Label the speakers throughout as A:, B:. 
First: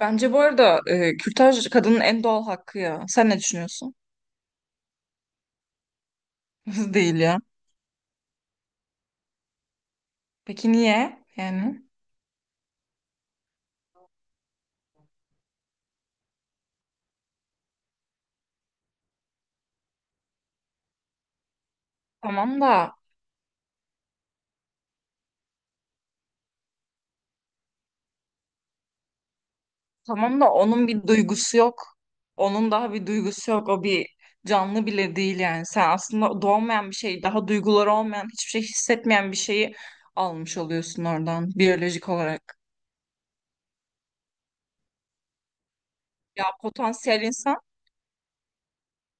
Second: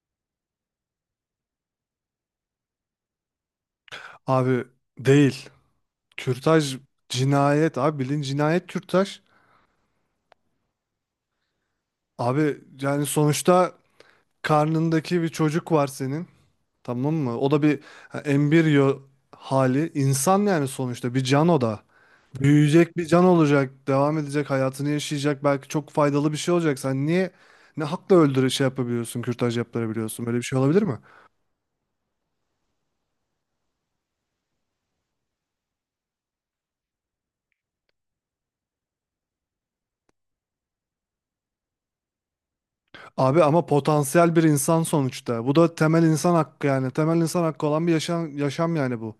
A: Bence bu arada kürtaj kadının en doğal hakkı ya. Sen ne düşünüyorsun?
B: Abi değil. Kürtaj
A: Değil ya.
B: cinayet abi bilin cinayet kürtaj.
A: Peki niye? Yani
B: Abi yani sonuçta karnındaki bir çocuk var senin. Tamam mı? O da bir ha, embriyo hali. İnsan yani sonuçta bir can o da.
A: tamam
B: Büyüyecek
A: da
B: bir can olacak. Devam edecek hayatını yaşayacak. Belki çok faydalı bir şey olacak. Sen niye ne hakla şey yapabiliyorsun, kürtaj yaptırabiliyorsun? Böyle
A: tamam
B: bir
A: da
B: şey olabilir
A: onun
B: mi?
A: bir duygusu yok. Onun daha bir duygusu yok. O bir canlı bile değil yani. Sen aslında doğmayan bir şey, daha duyguları olmayan, hiçbir şey hissetmeyen bir şeyi almış oluyorsun oradan biyolojik olarak.
B: Abi ama potansiyel bir insan sonuçta. Bu da temel insan
A: Ya
B: hakkı yani. Temel
A: potansiyel
B: insan
A: insan
B: hakkı olan bir yaşam, yaşam yani bu.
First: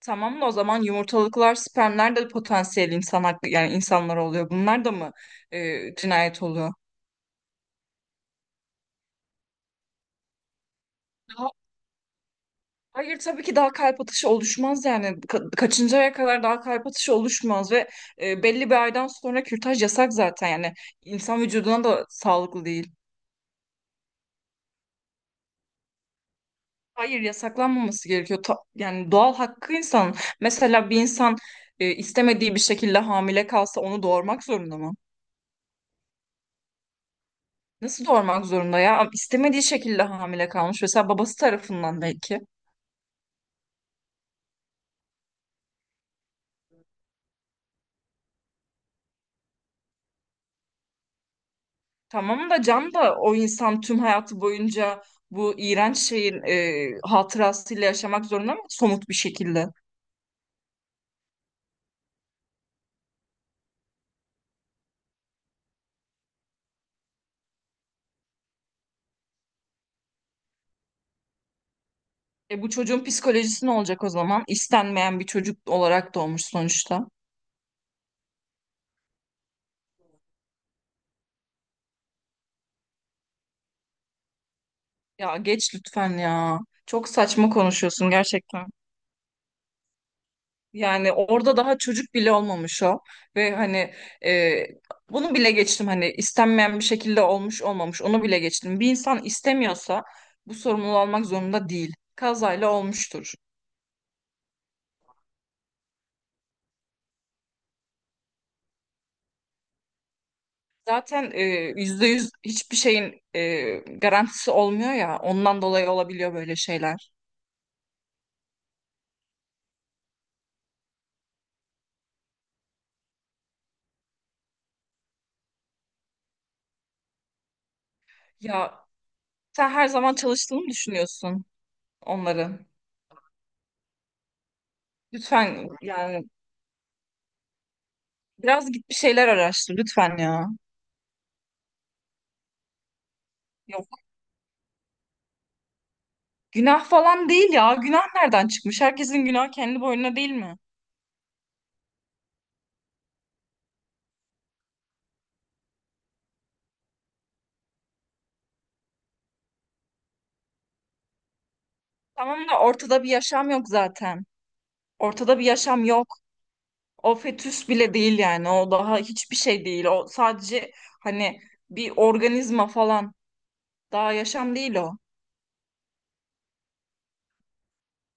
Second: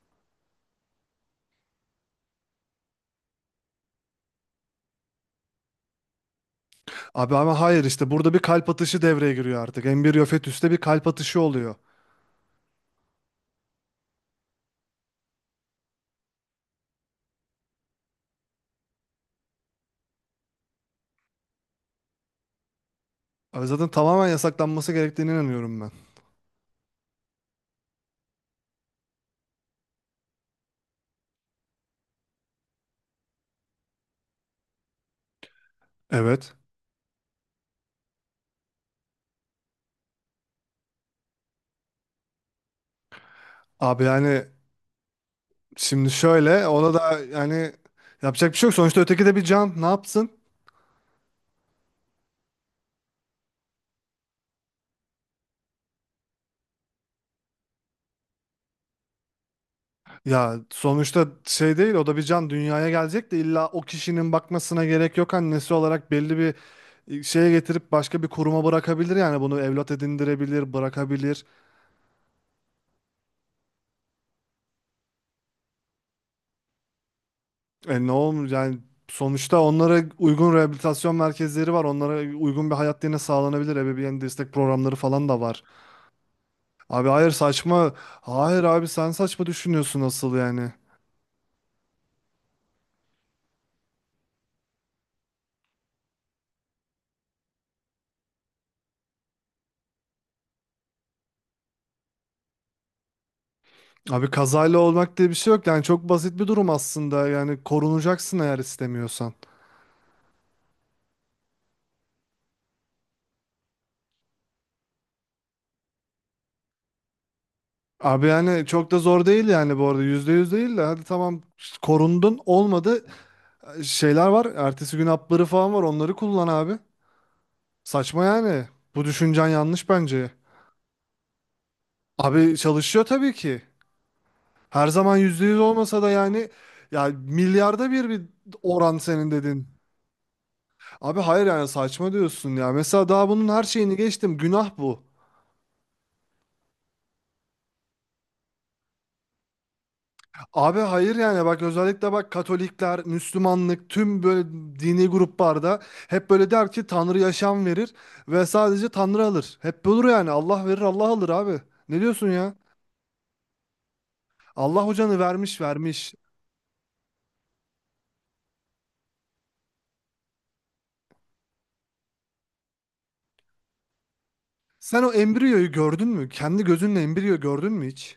A: tamam da o zaman yumurtalıklar, spermler de potansiyel insan hakkı yani insanlar oluyor. Bunlar da mı cinayet oluyor?
B: Abi ama hayır işte burada bir kalp atışı devreye giriyor artık. Embriyo fetüste bir kalp atışı oluyor.
A: Hayır tabii ki daha kalp atışı oluşmaz yani kaçıncı aya kadar daha kalp atışı oluşmaz ve belli bir aydan sonra kürtaj yasak zaten yani insan vücuduna da sağlıklı değil.
B: Abi zaten tamamen yasaklanması gerektiğine inanıyorum ben.
A: Hayır yasaklanmaması gerekiyor yani doğal hakkı insan. Mesela bir insan istemediği bir şekilde hamile kalsa onu doğurmak zorunda mı?
B: Evet.
A: Nasıl doğurmak zorunda ya? İstemediği şekilde hamile kalmış mesela babası tarafından belki.
B: Abi yani şimdi şöyle ona da yani yapacak bir şey yok. Sonuçta öteki de bir can ne yapsın?
A: Tamam da Can da o insan tüm hayatı boyunca bu iğrenç şeyin hatırasıyla yaşamak zorunda mı somut bir şekilde?
B: Ya sonuçta şey değil, o da bir can dünyaya gelecek de illa o kişinin bakmasına gerek yok. Annesi olarak belli bir şeye getirip başka bir kuruma bırakabilir, yani bunu evlat edindirebilir, bırakabilir.
A: E bu çocuğun psikolojisi ne olacak o zaman? İstenmeyen bir çocuk olarak doğmuş sonuçta.
B: E ne olur yani, sonuçta onlara uygun rehabilitasyon merkezleri var. Onlara uygun bir hayat yine sağlanabilir. Ebeveyn destek programları falan
A: Ya
B: da var.
A: geç lütfen ya.
B: Abi
A: Çok
B: hayır,
A: saçma
B: saçma.
A: konuşuyorsun
B: Hayır
A: gerçekten.
B: abi, sen saçma düşünüyorsun asıl yani.
A: Yani orada daha çocuk bile olmamış o. Ve hani e, bunu bile geçtim hani istenmeyen bir şekilde olmuş olmamış onu bile geçtim. Bir insan istemiyorsa bu sorumluluğu almak zorunda değil. Kazayla olmuştur.
B: Abi kazayla olmak diye bir şey yok. Yani çok basit bir durum aslında. Yani korunacaksın eğer istemiyorsan.
A: Zaten yüzde yüz hiçbir şeyin garantisi olmuyor ya. Ondan dolayı olabiliyor böyle şeyler.
B: Abi yani çok da zor değil yani bu arada. Yüzde yüz değil de, hadi tamam, korundun olmadı. Şeyler var. Ertesi gün hapları falan var. Onları kullan abi. Saçma yani.
A: Ya
B: Bu düşüncen
A: sen her
B: yanlış
A: zaman
B: bence.
A: çalıştığını mı düşünüyorsun
B: Abi
A: onların.
B: çalışıyor tabii ki. Her zaman %100
A: Lütfen
B: olmasa da
A: yani
B: yani, ya milyarda bir, bir
A: biraz git bir
B: oran
A: şeyler
B: senin dedin.
A: araştır lütfen ya.
B: Abi hayır yani saçma diyorsun ya. Mesela daha bunun her
A: Yok
B: şeyini geçtim. Günah bu.
A: günah falan değil ya. Günah nereden çıkmış? Herkesin günahı kendi boynuna değil mi?
B: Abi hayır yani bak, özellikle bak, Katolikler, Müslümanlık, tüm böyle dini gruplarda hep böyle der ki Tanrı yaşam verir ve sadece Tanrı alır. Hep olur yani, Allah verir Allah alır abi. Ne diyorsun
A: Tamam
B: ya?
A: da ortada bir yaşam yok zaten.
B: Allah hocanı
A: Ortada bir
B: vermiş
A: yaşam yok.
B: vermiş.
A: O fetüs bile değil yani. O daha hiçbir şey değil. O sadece hani bir organizma falan. Daha yaşam değil o.
B: Sen o embriyoyu gördün mü? Kendi gözünle embriyo gördün mü hiç?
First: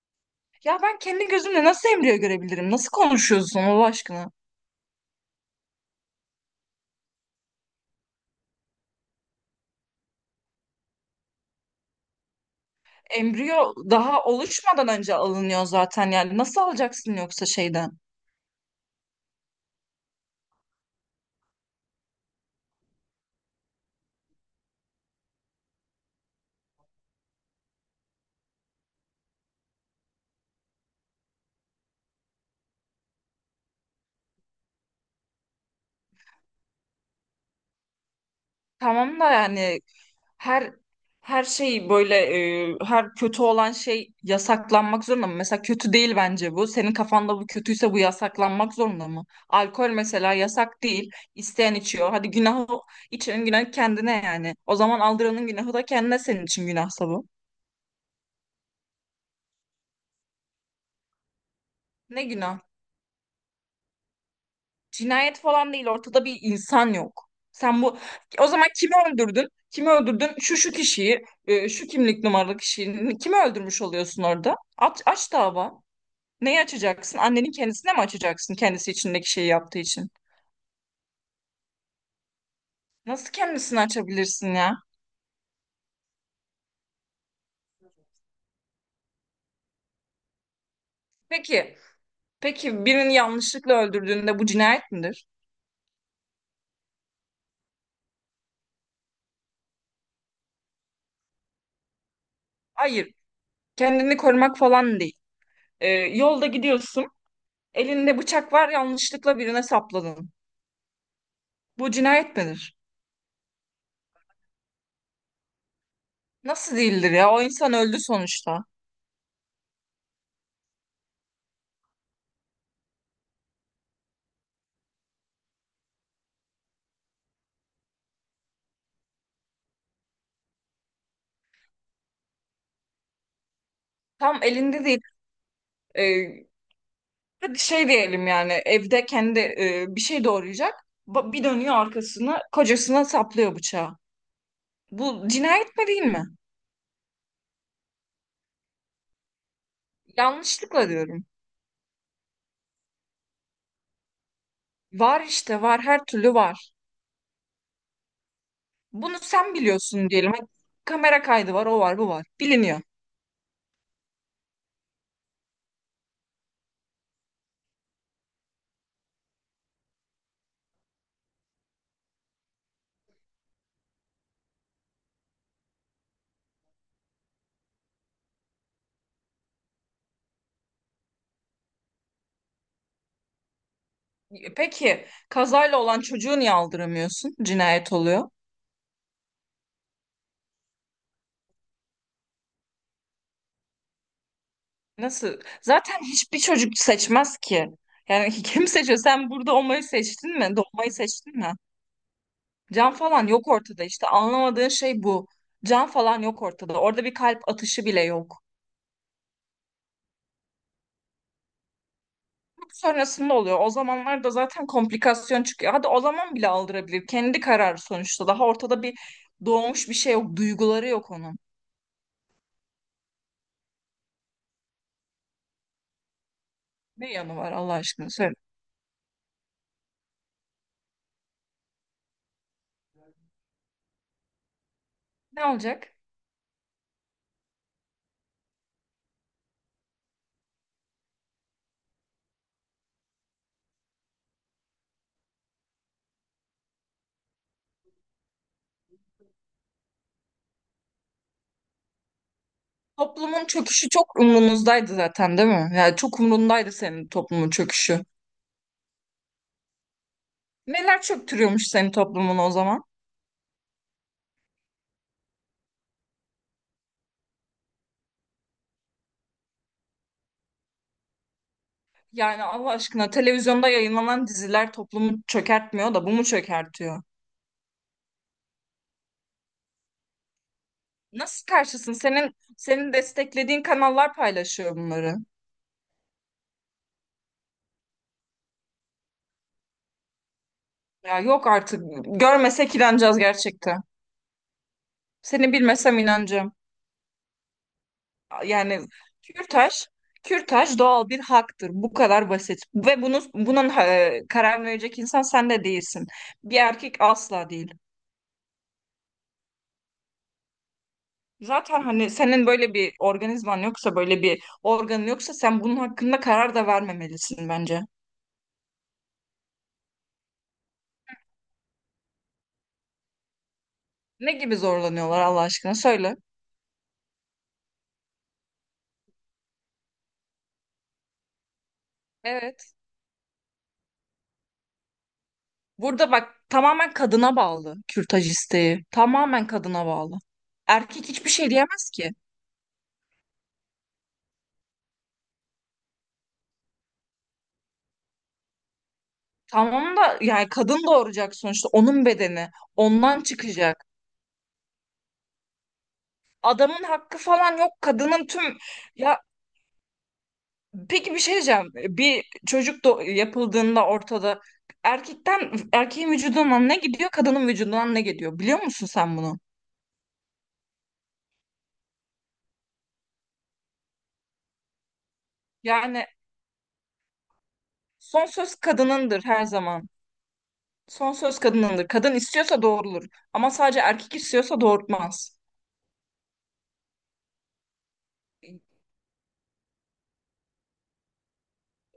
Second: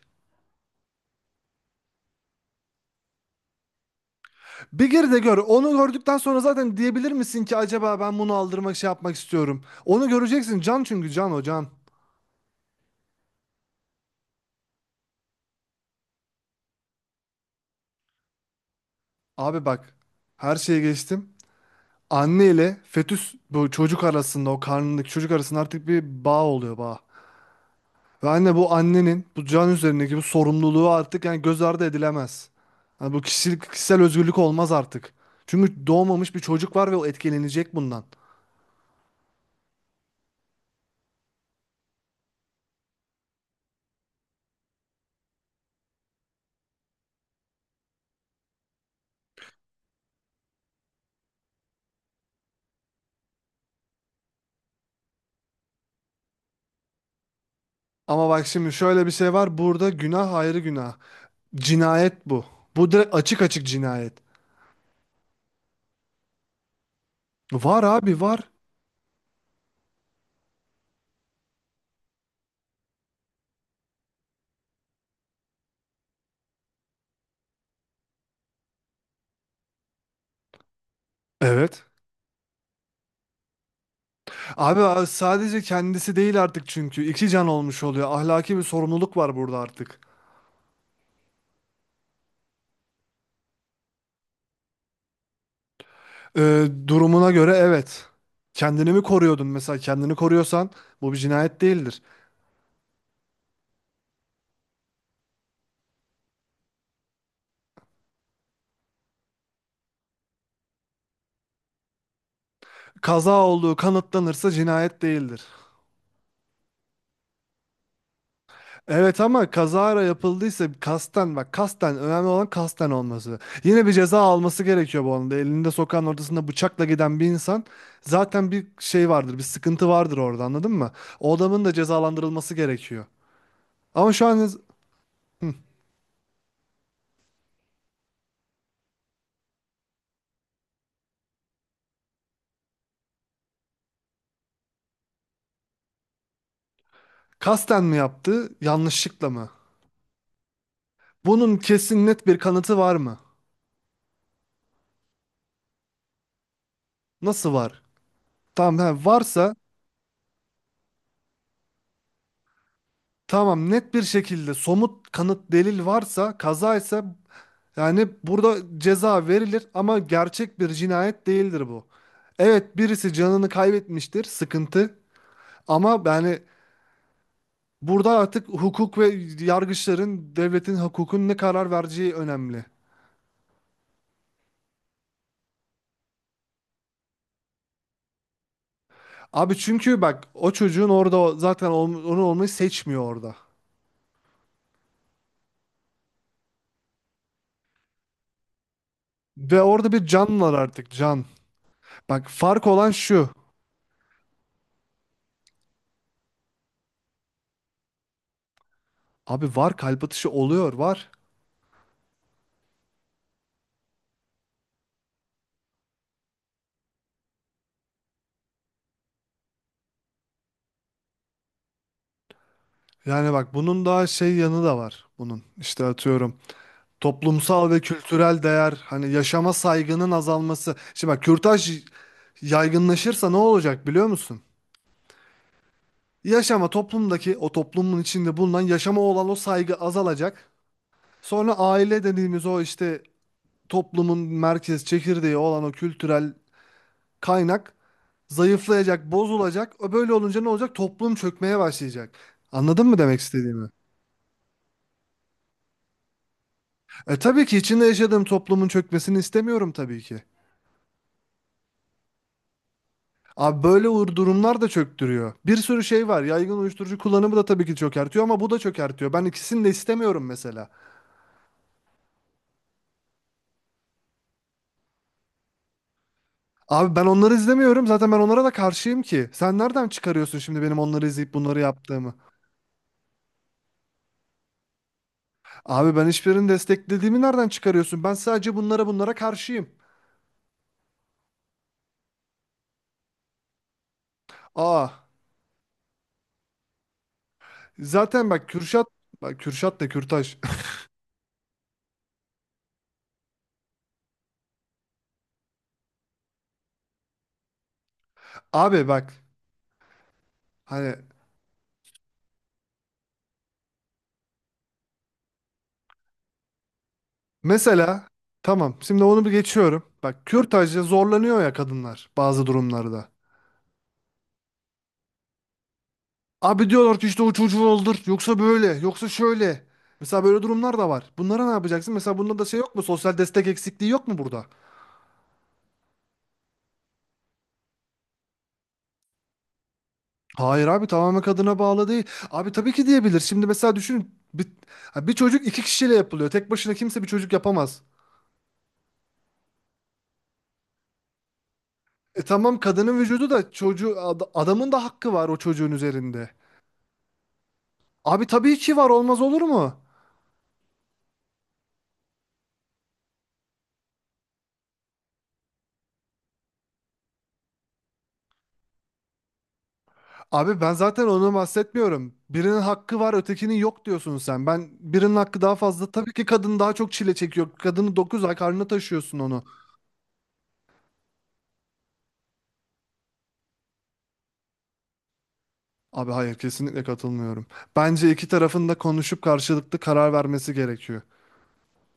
A: Ya ben kendi gözümle nasıl embriyo görebilirim? Nasıl konuşuyorsun Allah aşkına?
B: Bir gir de gör. Onu gördükten sonra zaten diyebilir misin ki acaba ben bunu aldırmak şey yapmak istiyorum. Onu göreceksin. Can, çünkü can, o can.
A: Embriyo daha oluşmadan önce alınıyor zaten yani. Nasıl alacaksın yoksa şeyden?
B: Abi bak, her şeye geçtim. Anne ile fetüs, bu çocuk arasında, o karnındaki çocuk arasında artık bir bağ oluyor, bağ. Ve anne, bu annenin bu can üzerindeki bu sorumluluğu artık yani göz ardı edilemez. Yani bu kişisel özgürlük olmaz artık. Çünkü doğmamış bir çocuk var ve o etkilenecek bundan.
A: Tamam da yani her her şey böyle her kötü olan şey yasaklanmak zorunda mı? Mesela kötü değil bence bu. Senin kafanda bu kötüyse bu yasaklanmak zorunda mı? Alkol mesela yasak değil. İsteyen içiyor. Hadi günahı içenin günahı kendine yani. O zaman aldıranın günahı da kendine senin için günahsa bu.
B: Ama bak şimdi şöyle bir şey var. Burada günah ayrı, günah.
A: Ne
B: Cinayet bu.
A: günah?
B: Bu direkt açık açık cinayet.
A: Cinayet falan değil. Ortada bir insan yok. Sen
B: Var
A: bu
B: abi,
A: o
B: var.
A: zaman kimi öldürdün? Kimi öldürdün? Şu kişiyi, şu kimlik numaralı kişiyi kimi öldürmüş oluyorsun orada? Aç dava. Neyi açacaksın? Annenin kendisine mi açacaksın kendisi içindeki şeyi yaptığı için?
B: Evet.
A: Nasıl kendisini açabilirsin ya?
B: Abi sadece kendisi değil artık çünkü. İki can olmuş oluyor. Ahlaki bir sorumluluk var burada artık.
A: Peki, peki birini yanlışlıkla öldürdüğünde bu cinayet midir?
B: Durumuna göre evet. Kendini mi koruyordun mesela? Kendini koruyorsan bu bir cinayet değildir.
A: Hayır, kendini korumak falan değil. Yolda gidiyorsun, elinde bıçak var, yanlışlıkla birine sapladın. Bu cinayet midir?
B: Kaza olduğu kanıtlanırsa cinayet değildir.
A: Nasıl değildir ya? O insan öldü sonuçta.
B: Evet ama kazara yapıldıysa, kasten bak, kasten önemli olan, kasten olması. Yine bir ceza alması gerekiyor bu anda. Elinde sokağın ortasında bıçakla giden bir insan, zaten bir şey vardır, bir sıkıntı vardır orada, anladın mı? O adamın da cezalandırılması gerekiyor. Ama şu an,
A: Tam elinde değil. Ee, hadi şey diyelim yani evde kendi bir şey doğrayacak. Bir dönüyor arkasını, kocasına saplıyor bıçağı. Bu cinayet mi değil mi?
B: kasten mi yaptı, yanlışlıkla mı?
A: Yanlışlıkla diyorum.
B: Bunun kesin net bir kanıtı var mı?
A: Var işte, var her türlü var.
B: Nasıl var? Tamam he,
A: Bunu sen
B: varsa
A: biliyorsun diyelim. Hadi kamera kaydı var o var bu var. Biliniyor.
B: tamam, net bir şekilde somut kanıt, delil varsa, kazaysa, yani burada ceza verilir ama gerçek bir cinayet değildir bu. Evet, birisi canını kaybetmiştir, sıkıntı. Ama yani burada artık hukuk ve yargıçların, devletin, hukukun ne karar vereceği önemli.
A: Peki kazayla olan çocuğu niye aldıramıyorsun? Cinayet oluyor.
B: Abi çünkü bak, o çocuğun orada zaten onu olmayı seçmiyor orada.
A: Nasıl? Zaten hiçbir çocuk seçmez ki. Yani kim seçiyor? Sen burada
B: Ve
A: olmayı
B: orada bir
A: seçtin
B: can var
A: mi?
B: artık,
A: Doğmayı
B: can.
A: seçtin mi?
B: Bak, fark olan
A: Can falan
B: şu.
A: yok ortada işte. Anlamadığın şey bu. Can falan yok ortada. Orada bir kalp atışı bile yok.
B: Abi var, kalp atışı oluyor, var.
A: Sonrasında oluyor. O zamanlar da zaten komplikasyon çıkıyor. Hadi o zaman bile aldırabilir. Kendi kararı sonuçta. Daha ortada bir doğmuş bir şey yok. Duyguları yok onun.
B: Yani bak, bunun daha şey yanı da var bunun. İşte atıyorum.
A: Ne yanı var
B: Toplumsal
A: Allah
B: ve
A: aşkına söyle.
B: kültürel değer, hani yaşama saygının azalması. Şimdi bak, kürtaj yaygınlaşırsa ne olacak biliyor musun?
A: Ne olacak?
B: Yaşama, toplumdaki o toplumun içinde bulunan yaşama olan o saygı azalacak. Sonra aile dediğimiz o işte, toplumun merkez çekirdeği olan o kültürel kaynak zayıflayacak, bozulacak. O böyle olunca ne olacak? Toplum çökmeye başlayacak. Anladın mı demek
A: Toplumun
B: istediğimi?
A: çöküşü çok umrunuzdaydı zaten değil mi? Yani çok umrundaydı senin
B: E tabii
A: toplumun
B: ki içinde
A: çöküşü.
B: yaşadığım toplumun çökmesini istemiyorum tabii ki.
A: Neler çöktürüyormuş senin toplumun o zaman?
B: Abi böyle uğur durumlar da çöktürüyor. Bir sürü şey var. Yaygın uyuşturucu kullanımı da tabii ki çökertiyor ama bu da çökertiyor. Ben ikisini de istemiyorum mesela.
A: Yani Allah aşkına televizyonda yayınlanan diziler toplumu çökertmiyor da bu mu
B: Abi
A: çökertiyor?
B: ben onları izlemiyorum. Zaten ben onlara da karşıyım ki. Sen nereden çıkarıyorsun şimdi benim onları izleyip
A: Nasıl
B: bunları
A: karşısın?
B: yaptığımı?
A: Senin desteklediğin kanallar paylaşıyor bunları.
B: Abi ben hiçbirini desteklediğimi nereden çıkarıyorsun? Ben sadece bunlara karşıyım.
A: Ya yok artık. Görmesek inanacağız gerçekten.
B: Aa.
A: Seni bilmesem inanacağım.
B: Zaten bak
A: Yani
B: Kürşat, bak
A: kürtaj,
B: Kürşat da Kürtaş.
A: kürtaj doğal bir haktır. Bu kadar basit. Ve bunun karar verecek insan sen de değilsin. Bir erkek asla değil.
B: Abi bak hani
A: Zaten hani senin böyle bir organizman yoksa, böyle bir organın yoksa sen bunun hakkında karar da vermemelisin bence.
B: mesela, tamam, şimdi onu bir geçiyorum. Bak, kürtajda zorlanıyor ya kadınlar bazı durumlarda.
A: Ne gibi zorlanıyorlar Allah aşkına söyle.
B: Abi diyorlar ki işte o çocuğu öldür. Yoksa böyle, yoksa şöyle. Mesela böyle durumlar da var. Bunlara ne yapacaksın? Mesela bunda da şey
A: Evet.
B: yok mu? Sosyal destek eksikliği yok mu burada?
A: Burada bak tamamen kadına bağlı kürtaj isteği. Tamamen kadına bağlı.
B: Hayır abi,
A: Erkek
B: tamamen
A: hiçbir şey
B: kadına bağlı
A: diyemez
B: değil.
A: ki.
B: Abi tabii ki diyebilir. Şimdi mesela düşünün. Bir çocuk iki kişiyle yapılıyor. Tek başına kimse bir çocuk yapamaz.
A: Tamam da yani kadın doğuracak sonuçta onun
B: E
A: bedeni
B: tamam, kadının
A: ondan
B: vücudu da,
A: çıkacak.
B: çocuğu adamın da hakkı var o çocuğun üzerinde.
A: Adamın hakkı falan yok. Kadının
B: Abi tabii
A: tüm
B: ki var, olmaz
A: ya
B: olur mu?
A: peki bir şey diyeceğim. Bir çocuk yapıldığında ortada erkeğin vücudundan ne gidiyor, kadının vücudundan ne gidiyor? Biliyor musun sen bunu?
B: Abi ben zaten onu bahsetmiyorum. Birinin hakkı var, ötekinin yok diyorsun sen. Ben birinin hakkı daha fazla.
A: Yani
B: Tabii ki kadın daha çok çile çekiyor. Kadını 9
A: son
B: ay
A: söz
B: karnına taşıyorsun
A: kadınındır
B: onu.
A: her zaman. Son söz kadınındır. Kadın istiyorsa doğrulur. Ama sadece erkek istiyorsa doğurtmaz.
B: Abi hayır, kesinlikle katılmıyorum. Bence iki tarafın da konuşup karşılıklı karar vermesi gerekiyor.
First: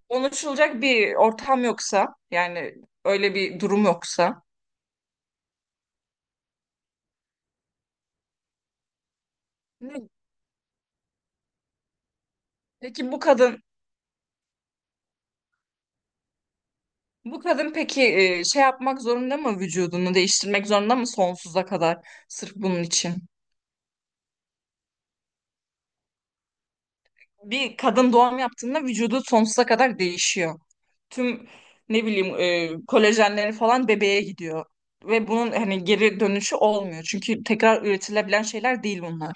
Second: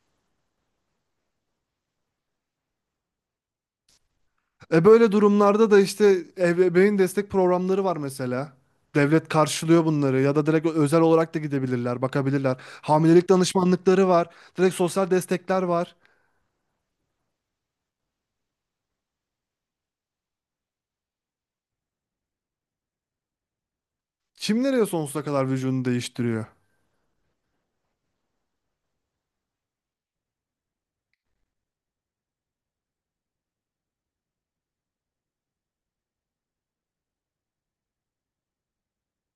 A: Konuşulacak bir ortam yoksa, yani öyle bir durum yoksa.
B: E böyle durumlarda da işte ebeveyn destek programları var mesela. Devlet karşılıyor
A: Ne-
B: bunları, ya da direkt özel olarak da gidebilirler, bakabilirler.
A: Peki
B: Hamilelik danışmanlıkları var, direkt sosyal destekler var.
A: bu kadın peki şey yapmak zorunda mı vücudunu değiştirmek zorunda mı sonsuza kadar sırf bunun için?
B: Kim nereye sonsuza kadar vücudunu değiştiriyor?
A: Bir kadın doğum yaptığında vücudu sonsuza kadar değişiyor. Tüm ne bileyim kolajenleri falan bebeğe gidiyor. Ve bunun hani geri dönüşü olmuyor. Çünkü tekrar üretilebilen şeyler değil bunlar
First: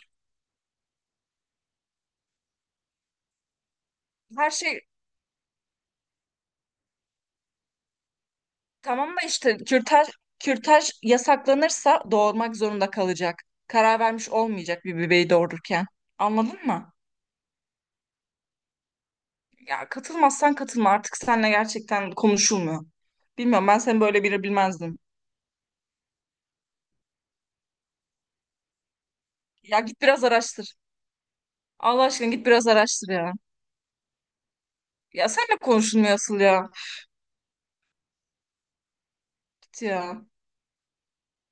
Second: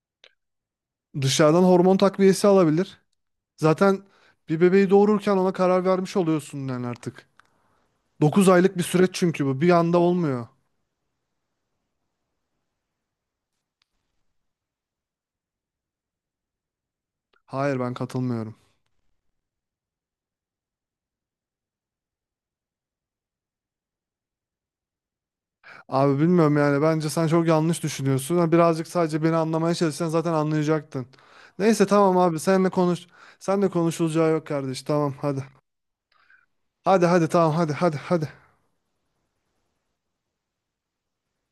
B: Dışarıdan hormon takviyesi alabilir. Zaten
A: her
B: bir
A: şey.
B: bebeği doğururken ona karar vermiş oluyorsun yani artık. 9 aylık bir
A: Tamam
B: süreç
A: da
B: çünkü
A: işte
B: bu. Bir anda olmuyor.
A: kürtaj yasaklanırsa doğurmak zorunda kalacak. Karar vermiş olmayacak bir bebeği doğururken. Anladın mı?
B: Hayır, ben katılmıyorum.
A: Ya katılmazsan katılma. Artık seninle gerçekten konuşulmuyor. Bilmiyorum ben seni böyle biri bilmezdim.
B: Abi bilmiyorum yani, bence sen çok yanlış düşünüyorsun. Ha, Birazcık sadece beni anlamaya
A: Ya git
B: çalışsan
A: biraz
B: zaten
A: araştır.
B: anlayacaktın. Neyse
A: Allah
B: tamam
A: aşkına
B: abi,
A: git biraz
B: senle konuş.
A: araştır ya.
B: Senle konuşulacağı yok kardeş. Tamam
A: Ya
B: hadi.
A: seninle konuşulmuyor asıl ya.
B: Hadi hadi, tamam, hadi hadi hadi.
A: Git ya.